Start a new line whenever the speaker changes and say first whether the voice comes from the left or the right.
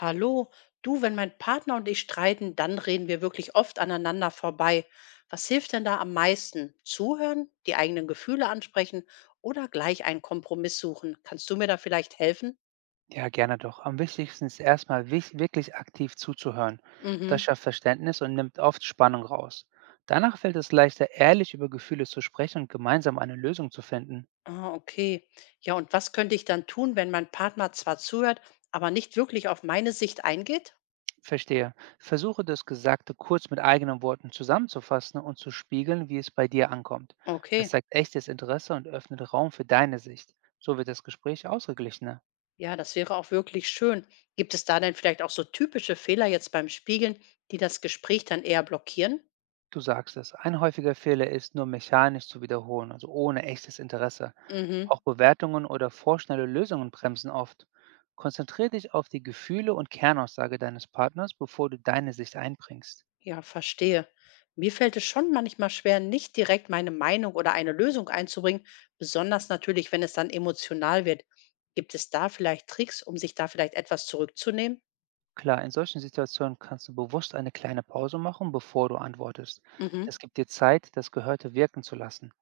left: Hallo, du, wenn mein Partner und ich streiten, dann reden wir wirklich oft aneinander vorbei. Was hilft denn da am meisten? Zuhören, die eigenen Gefühle ansprechen oder gleich einen Kompromiss suchen? Kannst du mir da vielleicht helfen?
right: Ja, gerne doch. Am wichtigsten ist erstmal wirklich aktiv zuzuhören. Das
left: Mhm.
right: schafft Verständnis und nimmt oft Spannung raus. Danach fällt es leichter, ehrlich über Gefühle zu sprechen und gemeinsam eine Lösung zu finden.
left: Ah, okay. Ja, und was könnte ich dann tun, wenn mein Partner zwar zuhört, aber nicht wirklich auf meine Sicht eingeht?
right: Verstehe. Versuche das Gesagte kurz mit eigenen Worten zusammenzufassen und zu spiegeln, wie es bei dir ankommt. Das
left: Okay.
right: zeigt echtes Interesse und öffnet Raum für deine Sicht. So wird das Gespräch ausgeglichener.
left: Ja, das wäre auch wirklich schön. Gibt es da denn vielleicht auch so typische Fehler jetzt beim Spiegeln, die das Gespräch dann eher blockieren?
right: Du sagst es. Ein häufiger Fehler ist, nur mechanisch zu wiederholen, also ohne echtes Interesse.
left: Mhm.
right: Auch Bewertungen oder vorschnelle Lösungen bremsen oft. Konzentriere dich auf die Gefühle und Kernaussage deines Partners, bevor du deine Sicht einbringst.
left: Ja, verstehe. Mir fällt es schon manchmal schwer, nicht direkt meine Meinung oder eine Lösung einzubringen, besonders natürlich, wenn es dann emotional wird. Gibt es da vielleicht Tricks, um sich da vielleicht etwas zurückzunehmen?
right: Klar, in solchen Situationen kannst du bewusst eine kleine Pause machen, bevor du antwortest.
left: Mhm.
right: Es gibt dir Zeit, das Gehörte wirken zu lassen.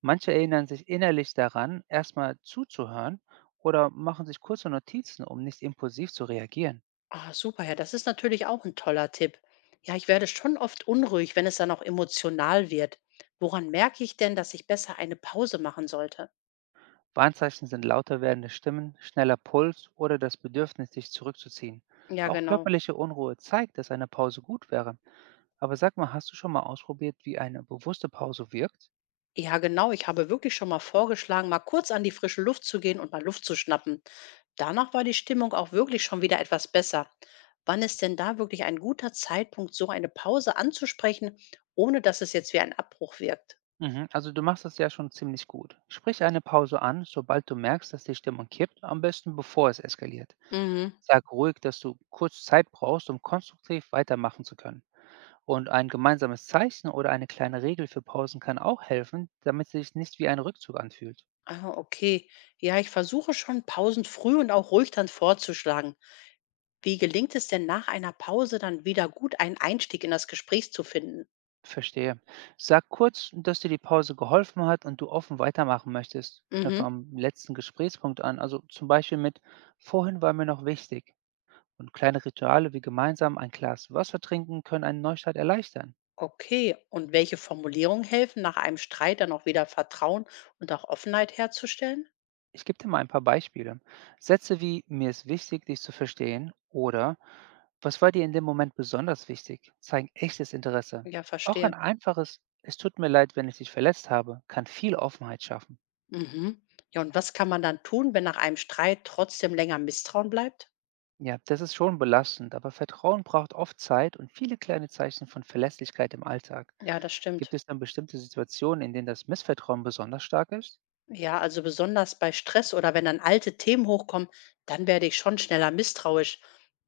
right: Manche erinnern sich innerlich daran, erstmal zuzuhören oder machen sich kurze Notizen, um nicht impulsiv zu reagieren.
left: Ah, super, ja, das ist natürlich auch ein toller Tipp. Ja, ich werde schon oft unruhig, wenn es dann auch emotional wird. Woran merke ich denn, dass ich besser eine Pause machen sollte?
right: Warnzeichen sind lauter werdende Stimmen, schneller Puls oder das Bedürfnis, sich zurückzuziehen.
left: Ja,
right: Auch
left: genau.
right: körperliche Unruhe zeigt, dass eine Pause gut wäre. Aber sag mal, hast du schon mal ausprobiert, wie eine bewusste Pause wirkt?
left: Ja, genau. Ich habe wirklich schon mal vorgeschlagen, mal kurz an die frische Luft zu gehen und mal Luft zu schnappen. Danach war die Stimmung auch wirklich schon wieder etwas besser. Wann ist denn da wirklich ein guter Zeitpunkt, so eine Pause anzusprechen, ohne dass es jetzt wie ein Abbruch wirkt?
right: Mhm, also du machst das ja schon ziemlich gut. Sprich eine Pause an, sobald du merkst, dass die Stimmung kippt, am besten bevor es eskaliert.
left: Mhm.
right: Sag ruhig, dass du kurz Zeit brauchst, um konstruktiv weitermachen zu können. Und ein gemeinsames Zeichen oder eine kleine Regel für Pausen kann auch helfen, damit es sich nicht wie ein Rückzug anfühlt.
left: Ah, okay. Ja, ich versuche schon, Pausen früh und auch ruhig dann vorzuschlagen. Wie gelingt es denn nach einer Pause dann wieder gut, einen Einstieg in das Gespräch zu finden?
right: Verstehe. Sag kurz, dass dir die Pause geholfen hat und du offen weitermachen möchtest. Knüpfe
left: Mhm.
right: am letzten Gesprächspunkt an, also zum Beispiel mit „Vorhin war mir noch wichtig“. Und kleine Rituale wie gemeinsam ein Glas Wasser trinken können einen Neustart erleichtern.
left: Okay, und welche Formulierungen helfen, nach einem Streit dann auch wieder Vertrauen und auch Offenheit herzustellen?
right: Ich gebe dir mal ein paar Beispiele. Sätze wie „Mir ist wichtig, dich zu verstehen“ oder „Was war dir in dem Moment besonders wichtig?“ zeigen echtes Interesse.
left: Ja,
right: Auch
left: verstehe.
right: ein einfaches „Es tut mir leid, wenn ich dich verletzt habe“ kann viel Offenheit schaffen.
left: Mhm. Ja, und was kann man dann tun, wenn nach einem Streit trotzdem länger Misstrauen bleibt?
right: Ja, das ist schon belastend, aber Vertrauen braucht oft Zeit und viele kleine Zeichen von Verlässlichkeit im Alltag.
left: Ja, das stimmt.
right: Gibt es dann bestimmte Situationen, in denen das Missvertrauen besonders stark ist?
left: Ja, also besonders bei Stress oder wenn dann alte Themen hochkommen, dann werde ich schon schneller misstrauisch.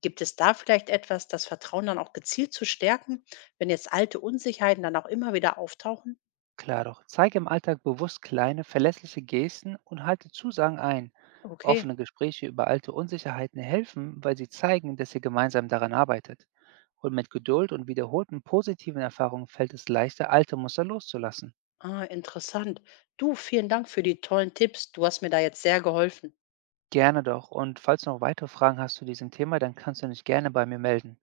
left: Gibt es da vielleicht etwas, das Vertrauen dann auch gezielt zu stärken, wenn jetzt alte Unsicherheiten dann auch immer wieder auftauchen?
right: Klar doch, zeige im Alltag bewusst kleine, verlässliche Gesten und halte Zusagen ein.
left: Okay.
right: Offene Gespräche über alte Unsicherheiten helfen, weil sie zeigen, dass ihr gemeinsam daran arbeitet. Und mit Geduld und wiederholten positiven Erfahrungen fällt es leichter, alte Muster loszulassen.
left: Ah, interessant. Du, vielen Dank für die tollen Tipps. Du hast mir da jetzt sehr geholfen.
right: Gerne doch, und falls du noch weitere Fragen hast zu diesem Thema, dann kannst du dich gerne bei mir melden.